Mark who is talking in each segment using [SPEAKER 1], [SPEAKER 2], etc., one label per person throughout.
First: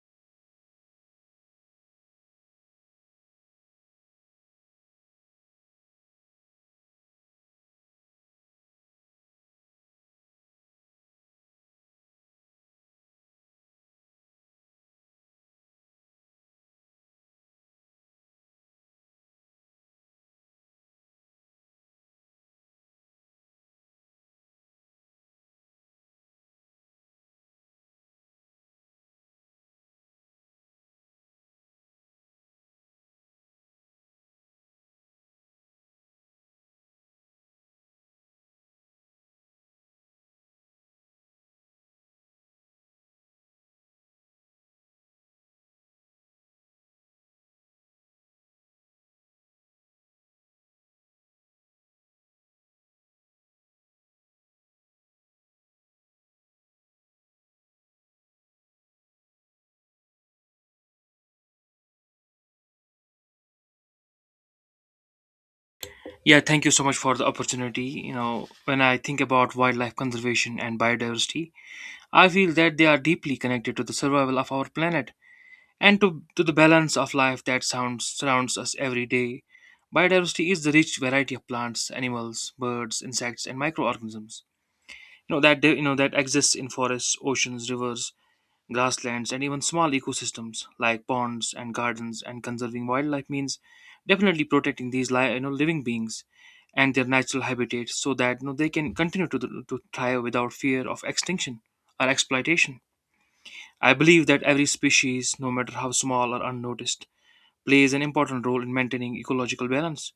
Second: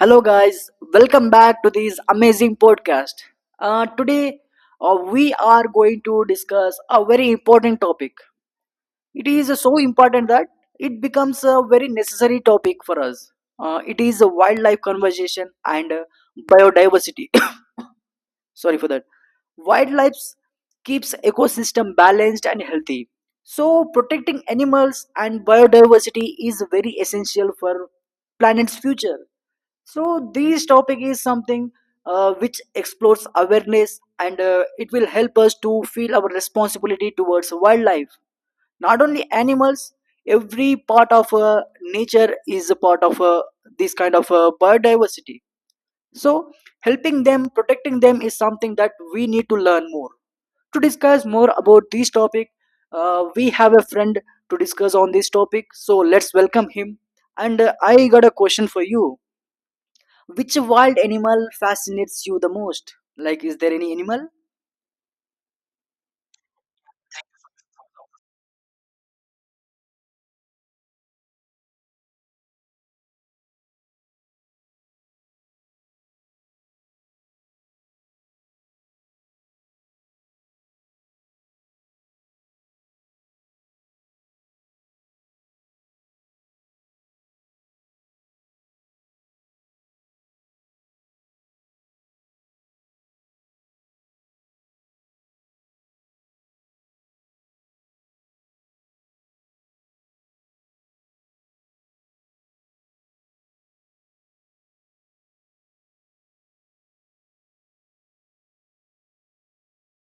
[SPEAKER 1] Hello, guys. Welcome back to this amazing podcast. Today, we are going to discuss a very important topic. It is so important that it becomes a very necessary topic for us. It is a wildlife conservation and biodiversity. Sorry for that. Wildlife keeps ecosystem balanced and healthy. So, protecting animals and biodiversity is very essential for planet's future. So this topic is something which explores awareness, and it will help us to feel our responsibility towards wildlife. Not only animals, every part of nature is a part of this kind of biodiversity. So helping them, protecting them is something that we need to learn more. To discuss more about this topic, we have a friend to discuss on this topic. So let's welcome him. And I got a question for you. Which wild animal fascinates you the most? Like, is there any animal?
[SPEAKER 2] Yeah, thank you so much for the opportunity. You know, when I think about wildlife conservation and biodiversity, I feel that they are deeply connected to the survival of our planet and to the balance of life that surrounds us every day. Biodiversity is the rich variety of plants, animals, birds, insects, and microorganisms. You know that exists in forests, oceans, rivers, grasslands, and even small ecosystems like ponds and gardens. And conserving wildlife means definitely protecting these living beings and their natural habitat so that they can continue to thrive without fear of extinction or exploitation. I believe that every species, no matter how small or unnoticed, plays an important role in maintaining ecological balance.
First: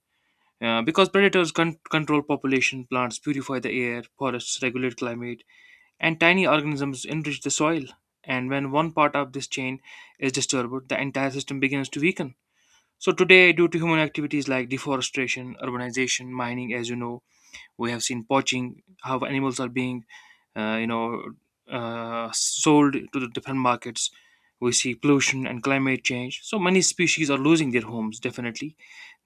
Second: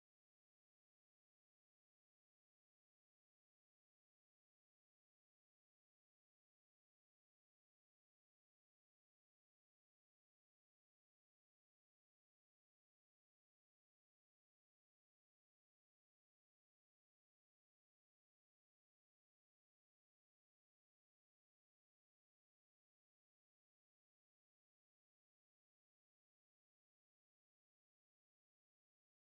[SPEAKER 2] Because control population, plants purify the air, forests regulate climate, and tiny organisms enrich the soil. And when one part of this chain is disturbed, the entire system begins to weaken. So today, due to human activities like deforestation, urbanization, mining, as you know, we have seen poaching, how animals are being uh, you know, sold to the different markets. We see pollution and climate change. So many species are losing their homes, definitely,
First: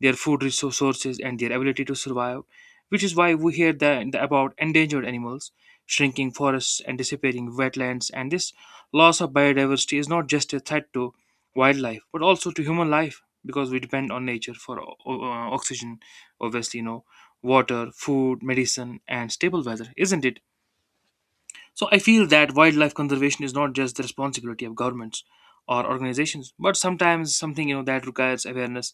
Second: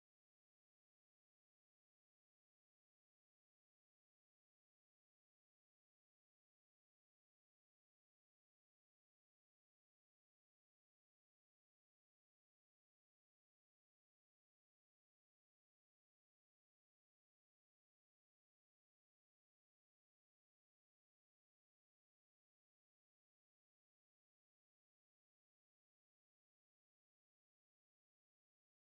[SPEAKER 2] their food resources and their ability to survive, which is why we hear about endangered animals, shrinking forests, and disappearing wetlands. And this loss of biodiversity is not just a threat to wildlife, but also to human life because we depend on nature for oxygen, obviously, water, food, medicine, and stable weather, isn't it? So I feel that wildlife conservation is not just the responsibility of governments or organizations, but sometimes something that requires awareness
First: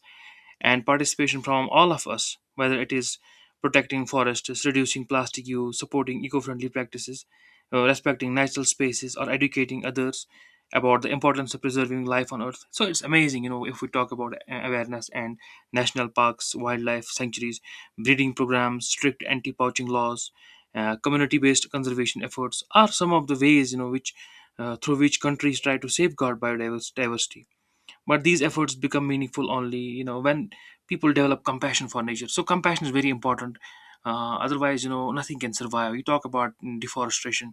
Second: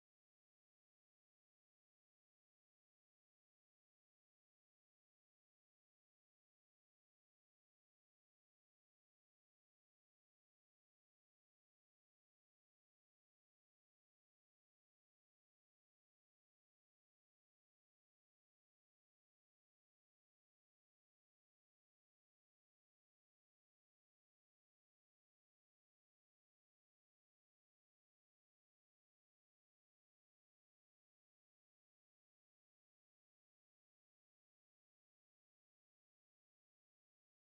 [SPEAKER 2] and participation from all of us, whether it is protecting forests, reducing plastic use, supporting eco friendly practices, respecting natural spaces, or educating others about the importance of preserving life on Earth. So it's amazing, you know, if we talk about awareness and national parks, wildlife sanctuaries, breeding programs, strict anti poaching laws. Community-based conservation efforts are some of the ways which through which countries try to safeguard biodiversity, but these efforts become meaningful only when people develop compassion for nature. So compassion is very important. Otherwise, nothing can survive. You talk about deforestation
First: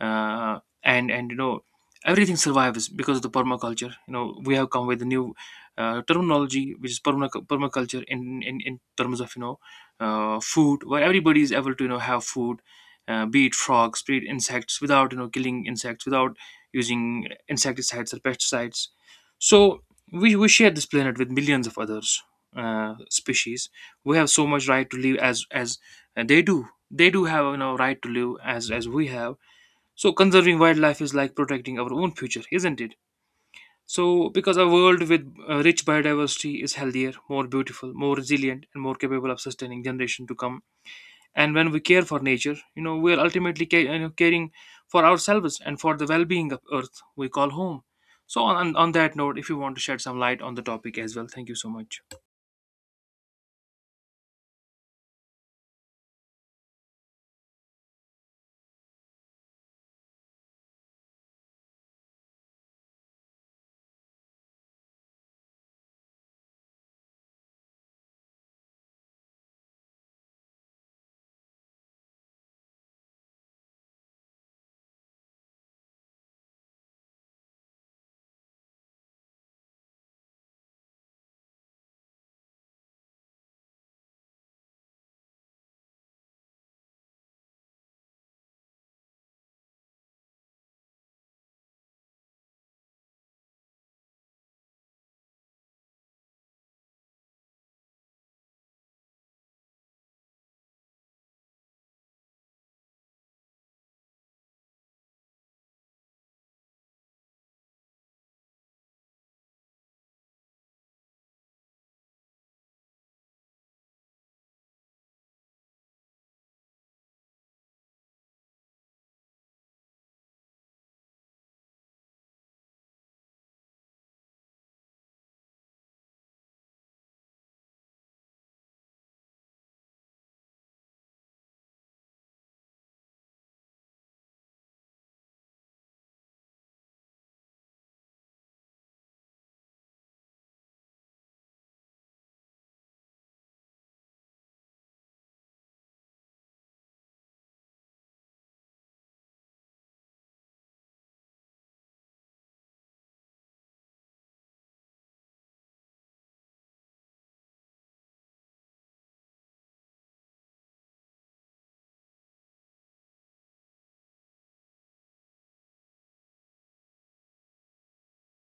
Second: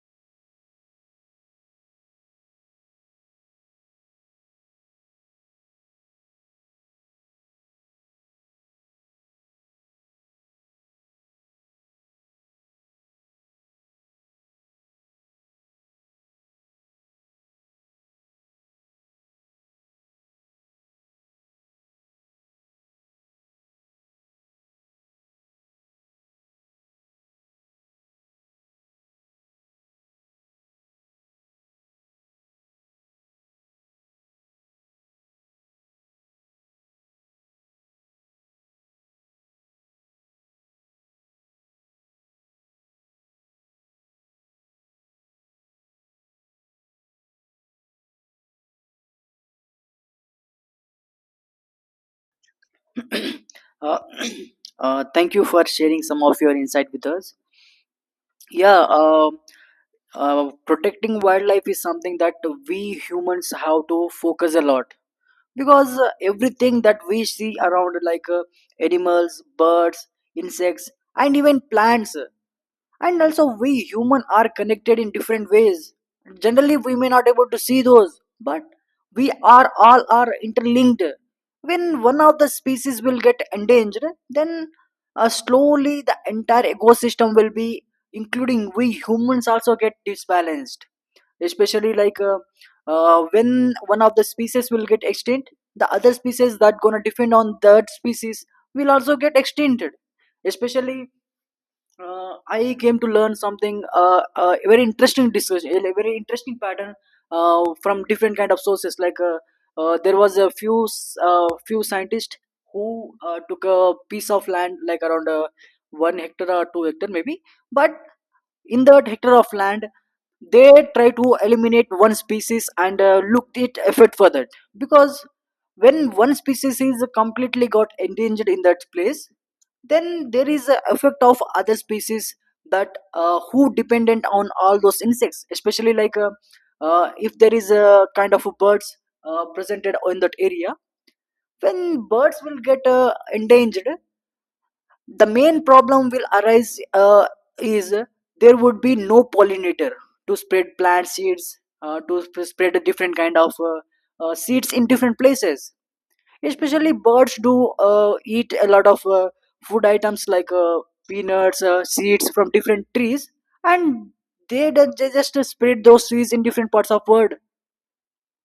[SPEAKER 2] and everything survives because of the permaculture. You know, we have come with a new terminology which is permaculture in terms of food where everybody is able to have food, be it frogs, be it insects, without killing insects, without using insecticides or pesticides. So we share this planet with millions of others, species. We have so much right to live as they do. They do have you know right to live as we have. So conserving wildlife is like protecting our own future, isn't it? Because a world with rich biodiversity is healthier, more beautiful, more resilient, and more capable of sustaining generation to come. And when we care for nature, you know, we are ultimately caring for ourselves and for the well-being of Earth we call home. So on that note, if you want to shed some light on the topic as well, thank you so much.
[SPEAKER 1] uh, thank you for sharing some of your insight with us. Yeah, protecting wildlife is something that we humans have to focus a lot, because everything that we see around, like animals, birds, insects, and even plants, and also we human are connected in different ways. Generally we may not able to see those, but we are all are interlinked. When one of the species will get endangered, then slowly the entire ecosystem will be, including we humans, also get disbalanced. Especially like when one of the species will get extinct, the other species that gonna depend on that species will also get extincted. Especially, I came to learn something, very interesting discussion, a very interesting pattern from different kind of sources. Like there was a few scientists who took a piece of land, like around 1 hectare or 2 hectare maybe. But in that hectare of land, they try to eliminate one species and looked it effort further, because when one species is completely got endangered in that place, then there is a effect of other species that who dependent on all those insects, especially like if there is a kind of birds presented in that area. When birds will get endangered, the main problem will arise, is there would be no pollinator to spread plant seeds, spread a different kind of seeds in different places. Especially birds do eat a lot of food items like peanuts, seeds from different trees, and they just spread those seeds in different parts of world.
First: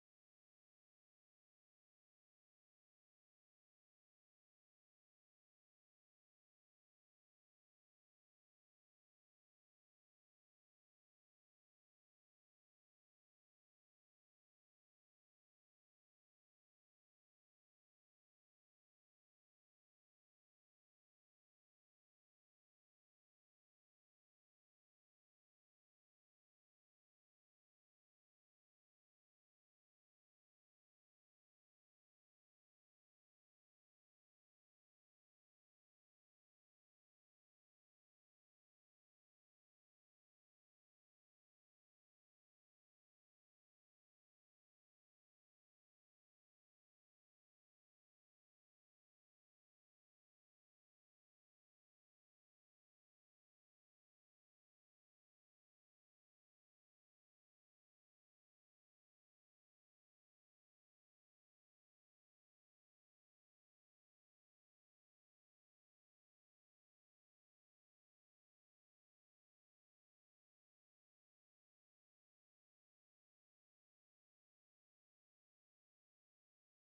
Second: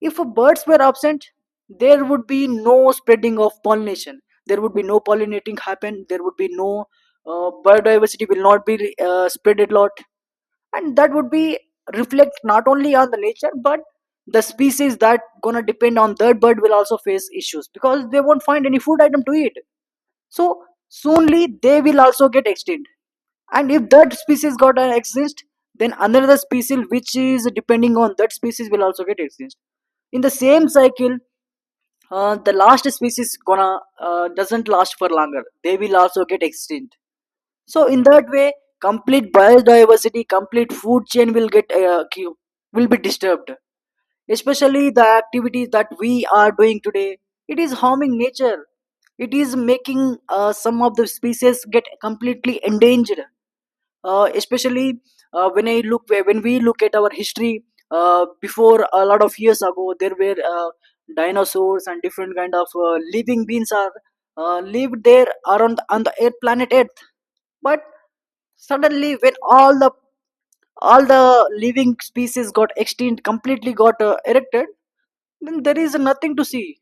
[SPEAKER 1] If birds were absent, there would be no spreading of pollination. There would be no pollinating happen. There would be no biodiversity will not be spread a lot, and that would be reflect not only on the nature, but the species that gonna depend on that bird will also face issues because they won't find any food item to eat. So soonly they will also get extinct, and if that species got an exist, then another species which is depending on that species will also get extinct. In the same cycle, the last species gonna doesn't last for longer, they will also get extinct. So in that way, complete biodiversity, complete food chain will be disturbed. Especially the activities that we are doing today, it is harming nature, it is making some of the species get completely endangered. Especially, when I look when we look at our history, before a lot of years ago, there were dinosaurs and different kind of living beings are lived there around on the earth, planet earth. But suddenly when all the living species got extinct, completely got erected, then there is nothing to see.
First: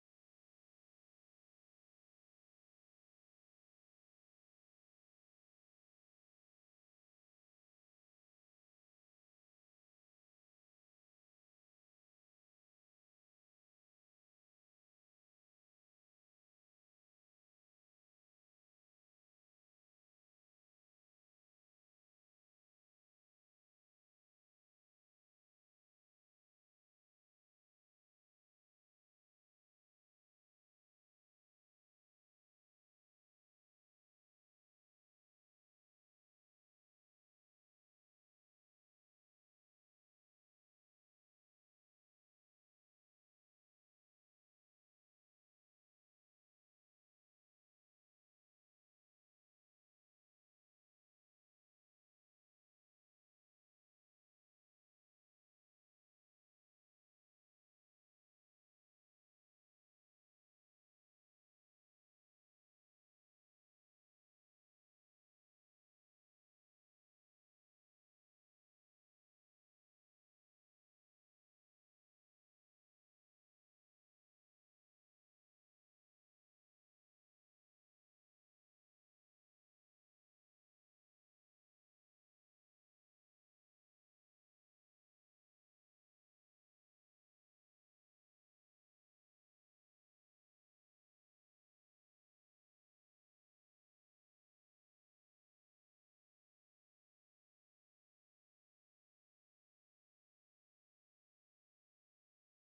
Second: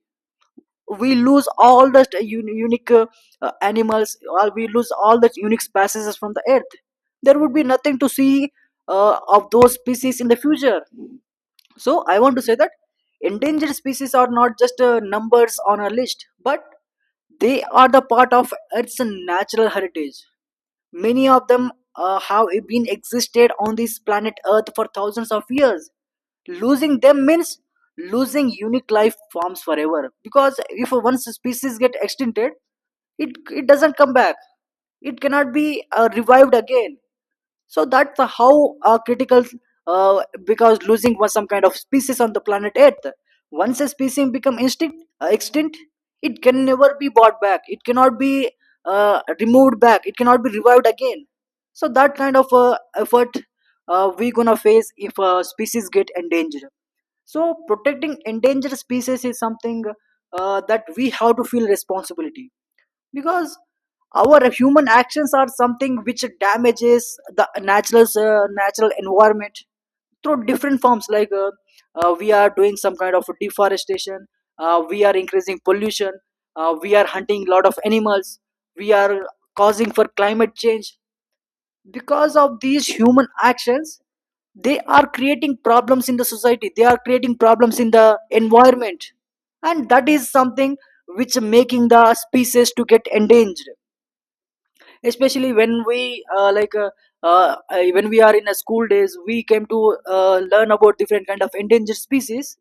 [SPEAKER 1] We lose all the unique animals, or we lose all the unique species from the earth. There would be nothing to see of those species in the future. So I want to say that endangered species are not just numbers on a list, but they are the part of earth's natural heritage. Many of them have been existed on this planet Earth for thousands of years. Losing them means losing unique life forms forever. Because if one species get extincted, it doesn't come back. It cannot be revived again. So that's how critical, because losing was some kind of species on the planet earth. Once a species become extinct, it can never be brought back, it cannot be removed back, it cannot be revived again. So that kind of effort we gonna face if species get endangered. So protecting endangered species is something that we have to feel responsibility, because our human actions are something which damages the natural environment through different forms, like we are doing some kind of deforestation, we are increasing pollution, we are hunting lot of animals, we are causing for climate change. Because of these human actions, they are creating problems in the society, they are creating problems in the environment, and that is something which making the species to get endangered. Especially when we are in a school days, we came to learn about different kind of endangered species.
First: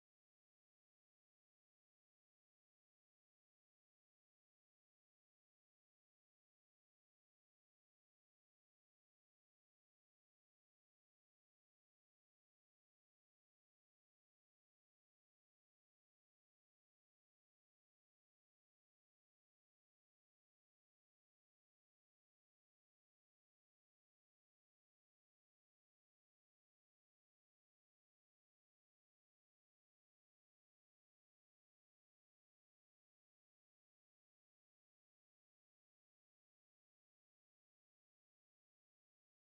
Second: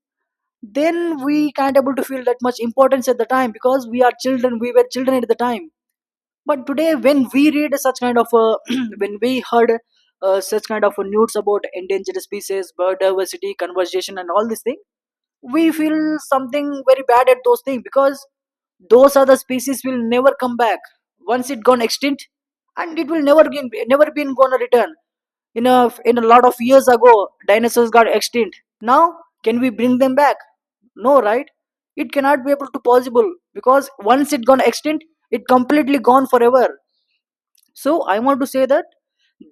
[SPEAKER 1] Then we can't able to feel that much importance at the time, because we were children at the time. But today, when we read such kind of when we heard such kind of news about endangered species, biodiversity conservation, and all these things, we feel something very bad at those things, because those other species will never come back once it gone extinct, and it will never again never been gonna return. In a lot of years ago, dinosaurs got extinct. Now can we bring them back? No, right? It cannot be able to possible, because once it gone extinct, it completely gone forever. So I want to say that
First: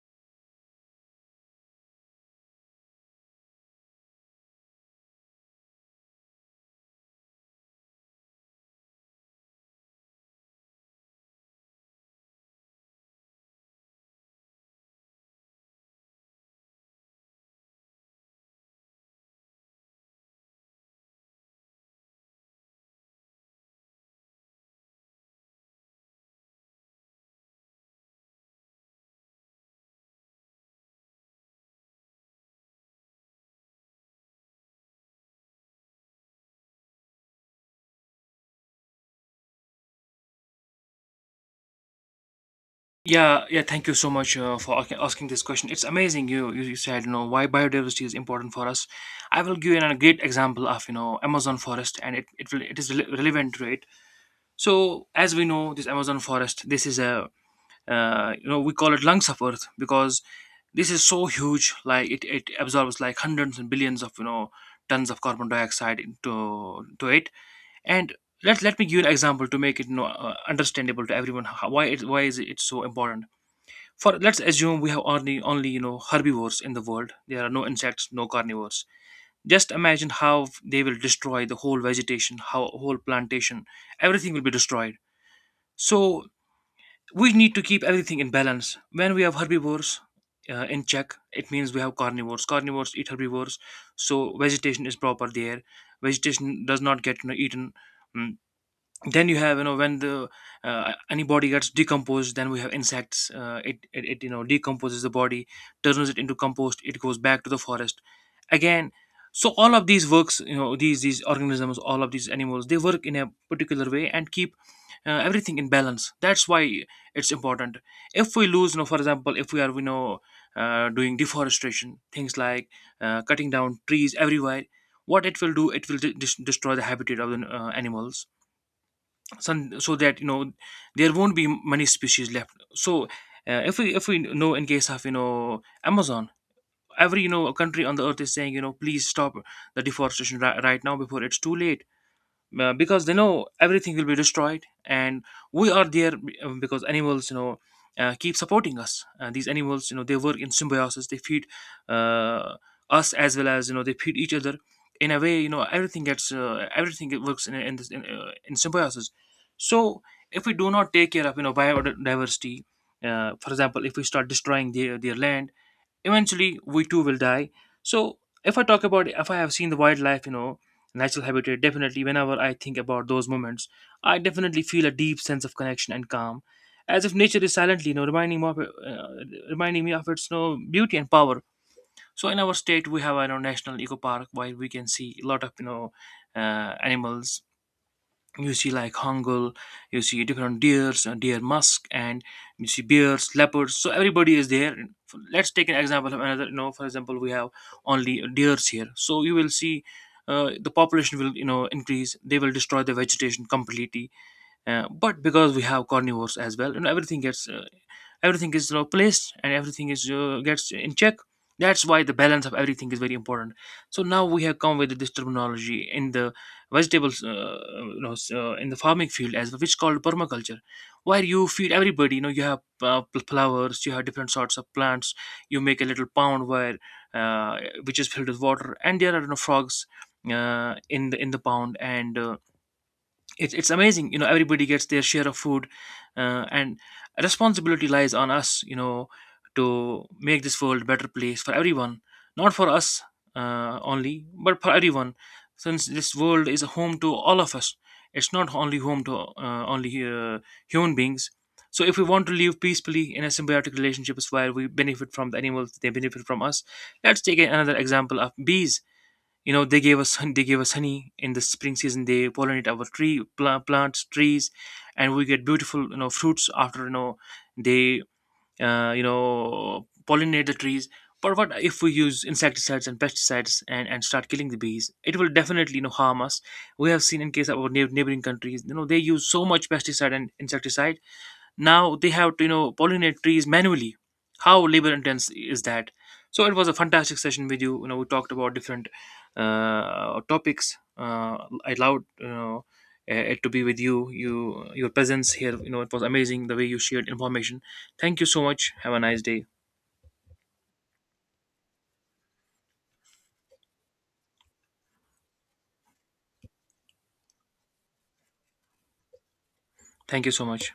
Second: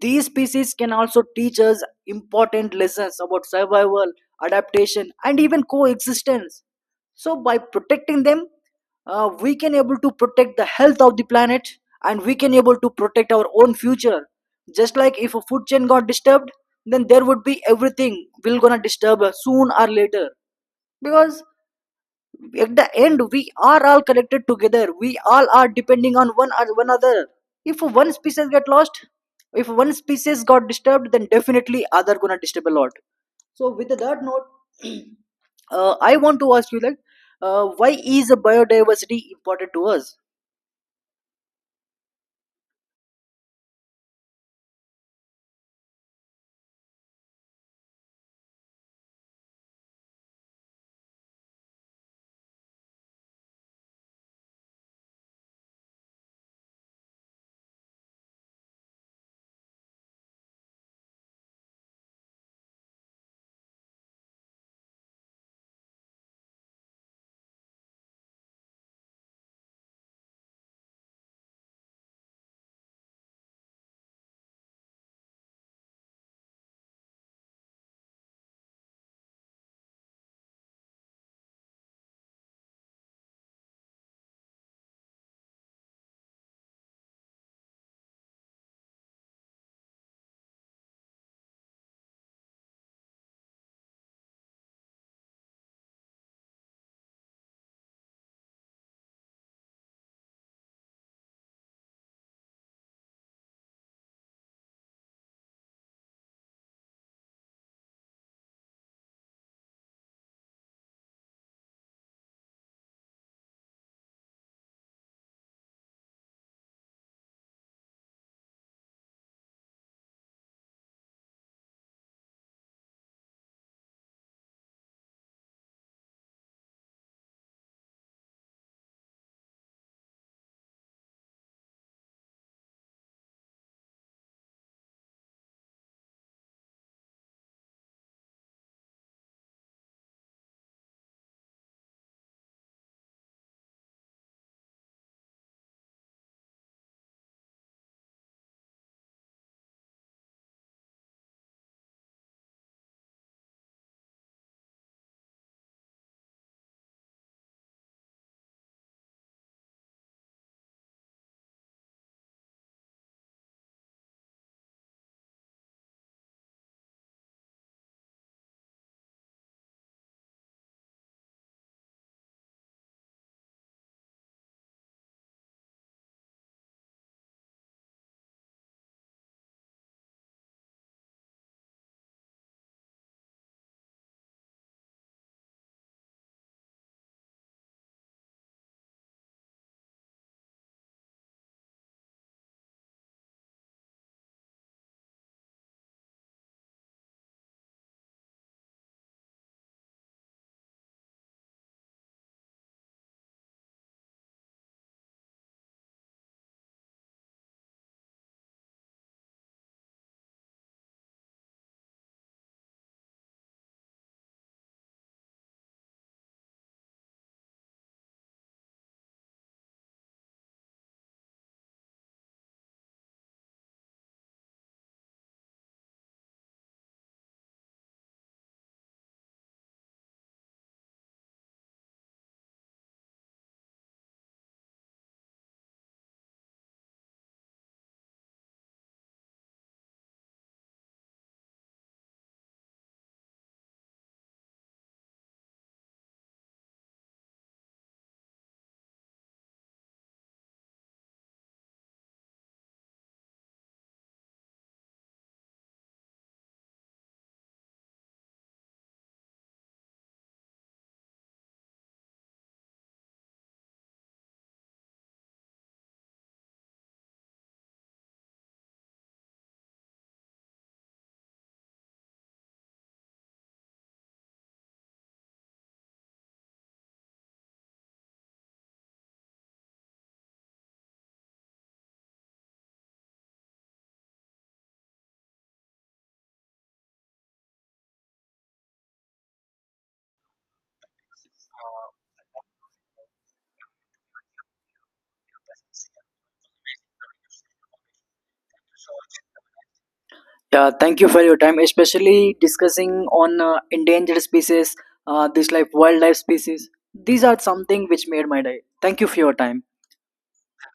[SPEAKER 1] these species can also teach us important lessons about survival, adaptation, and even coexistence. So by protecting them, we can able to protect the health of the planet, and we can able to protect our own future. Just like if a food chain got disturbed, then there would be everything will gonna disturb us soon or later, because at the end we are all connected together, we all are depending on one or one other. If one species get lost, if one species got disturbed, then definitely other gonna disturb a lot. So with that note, I want to ask you, like, why is biodiversity important to us?
[SPEAKER 2] Yeah, yeah. Thank you so much for asking this question. It's amazing. You said, you know, why biodiversity is important for us. I will give you a great example of you know Amazon forest, and it is relevant to it. So as we know, this Amazon forest, this is a you know, we call it lungs of Earth because this is so huge. Like it absorbs like hundreds and billions of tons of carbon dioxide into to it. And let me give you an example to make it understandable to everyone. How, why it, why is it so important? For, let's assume we have only you know herbivores in the world. There are no insects, no carnivores. Just imagine how they will destroy the whole vegetation, how whole plantation, everything will be destroyed. So we need to keep everything in balance. When we have herbivores in check, it means we have carnivores. Carnivores eat herbivores, so vegetation is proper there. Vegetation does not get eaten. Mm, then you have you know when the any body gets decomposed, then we have insects. It you know decomposes the body, turns it into compost, it goes back to the forest again. So all of these works, you know, these organisms, all of these animals, they work in a particular way and keep everything in balance. That's why it's important. If we lose, you know, for example, if we are doing deforestation things like cutting down trees everywhere, what it will do, it will destroy the habitat of the animals, some, so that you know there won't be many species left. So if we know in case of you know Amazon, every you know country on the earth is saying, you know, please stop the deforestation right now before it's too late, because they know everything will be destroyed. And we are there, because animals, you know, keep supporting us. These animals, you know, they work in symbiosis. They feed uh, us as well as, you know, they feed each other. In a way, you know, everything gets everything, it works in symbiosis. So if we do not take care of you know biodiversity, for example, if we start destroying their land, eventually we too will die. So if I talk about, if I have seen the wildlife, you know, natural habitat, definitely whenever I think about those moments, I definitely feel a deep sense of connection and calm, as if nature is silently, you know, reminding me of, its, you know, beauty and power. So in our state we have, you know, national eco park, where we can see a lot of you know animals. You see like hangul, you see different deers, deer musk, and you see bears, leopards. So everybody is there. Let's take an example of another, you know, for example, we have only deers here. So you will see the population will, you know, increase, they will destroy the vegetation completely. But because we have carnivores as well, you know, everything gets everything is, you know, placed, and everything is gets in check. That's why the balance of everything is very important. So now we have come with this terminology in the vegetables, in the farming field as well, which is called permaculture, where you feed everybody, you know, you have flowers, you have different sorts of plants, you make a little pond where uh, which is filled with water, and there are, you know, frogs in the pond, and it's amazing, you know, everybody gets their share of food. And responsibility lies on us, you know, to make this world a better place for everyone, not for us only, but for everyone, since this world is a home to all of us. It's not only home to only human beings. So if we want to live peacefully in a symbiotic relationships, where we benefit from the animals, they benefit from us. Let's take another example of bees. You know, they gave they gave us honey in the spring season, they pollinate our plants, trees, and we get beautiful, you know, fruits after, you know, they pollinate the trees. But what if we use insecticides and pesticides, and start killing the bees? It will definitely, you know, harm us. We have seen in case of our neighboring countries, you know, they use so much pesticide and insecticide, now they have to, you know, pollinate trees manually. How labor intense is that? So it was a fantastic session with you. You know, we talked about different topics. I allowed, you know, it to be with you. You, your presence here, you know, it was amazing the way you shared information. Thank you so much, have a nice day.
[SPEAKER 1] Yeah, thank you for your time, especially discussing on endangered species, this like wildlife species. These are something which made my day. Thank you for your time.
[SPEAKER 2] Thank you so much.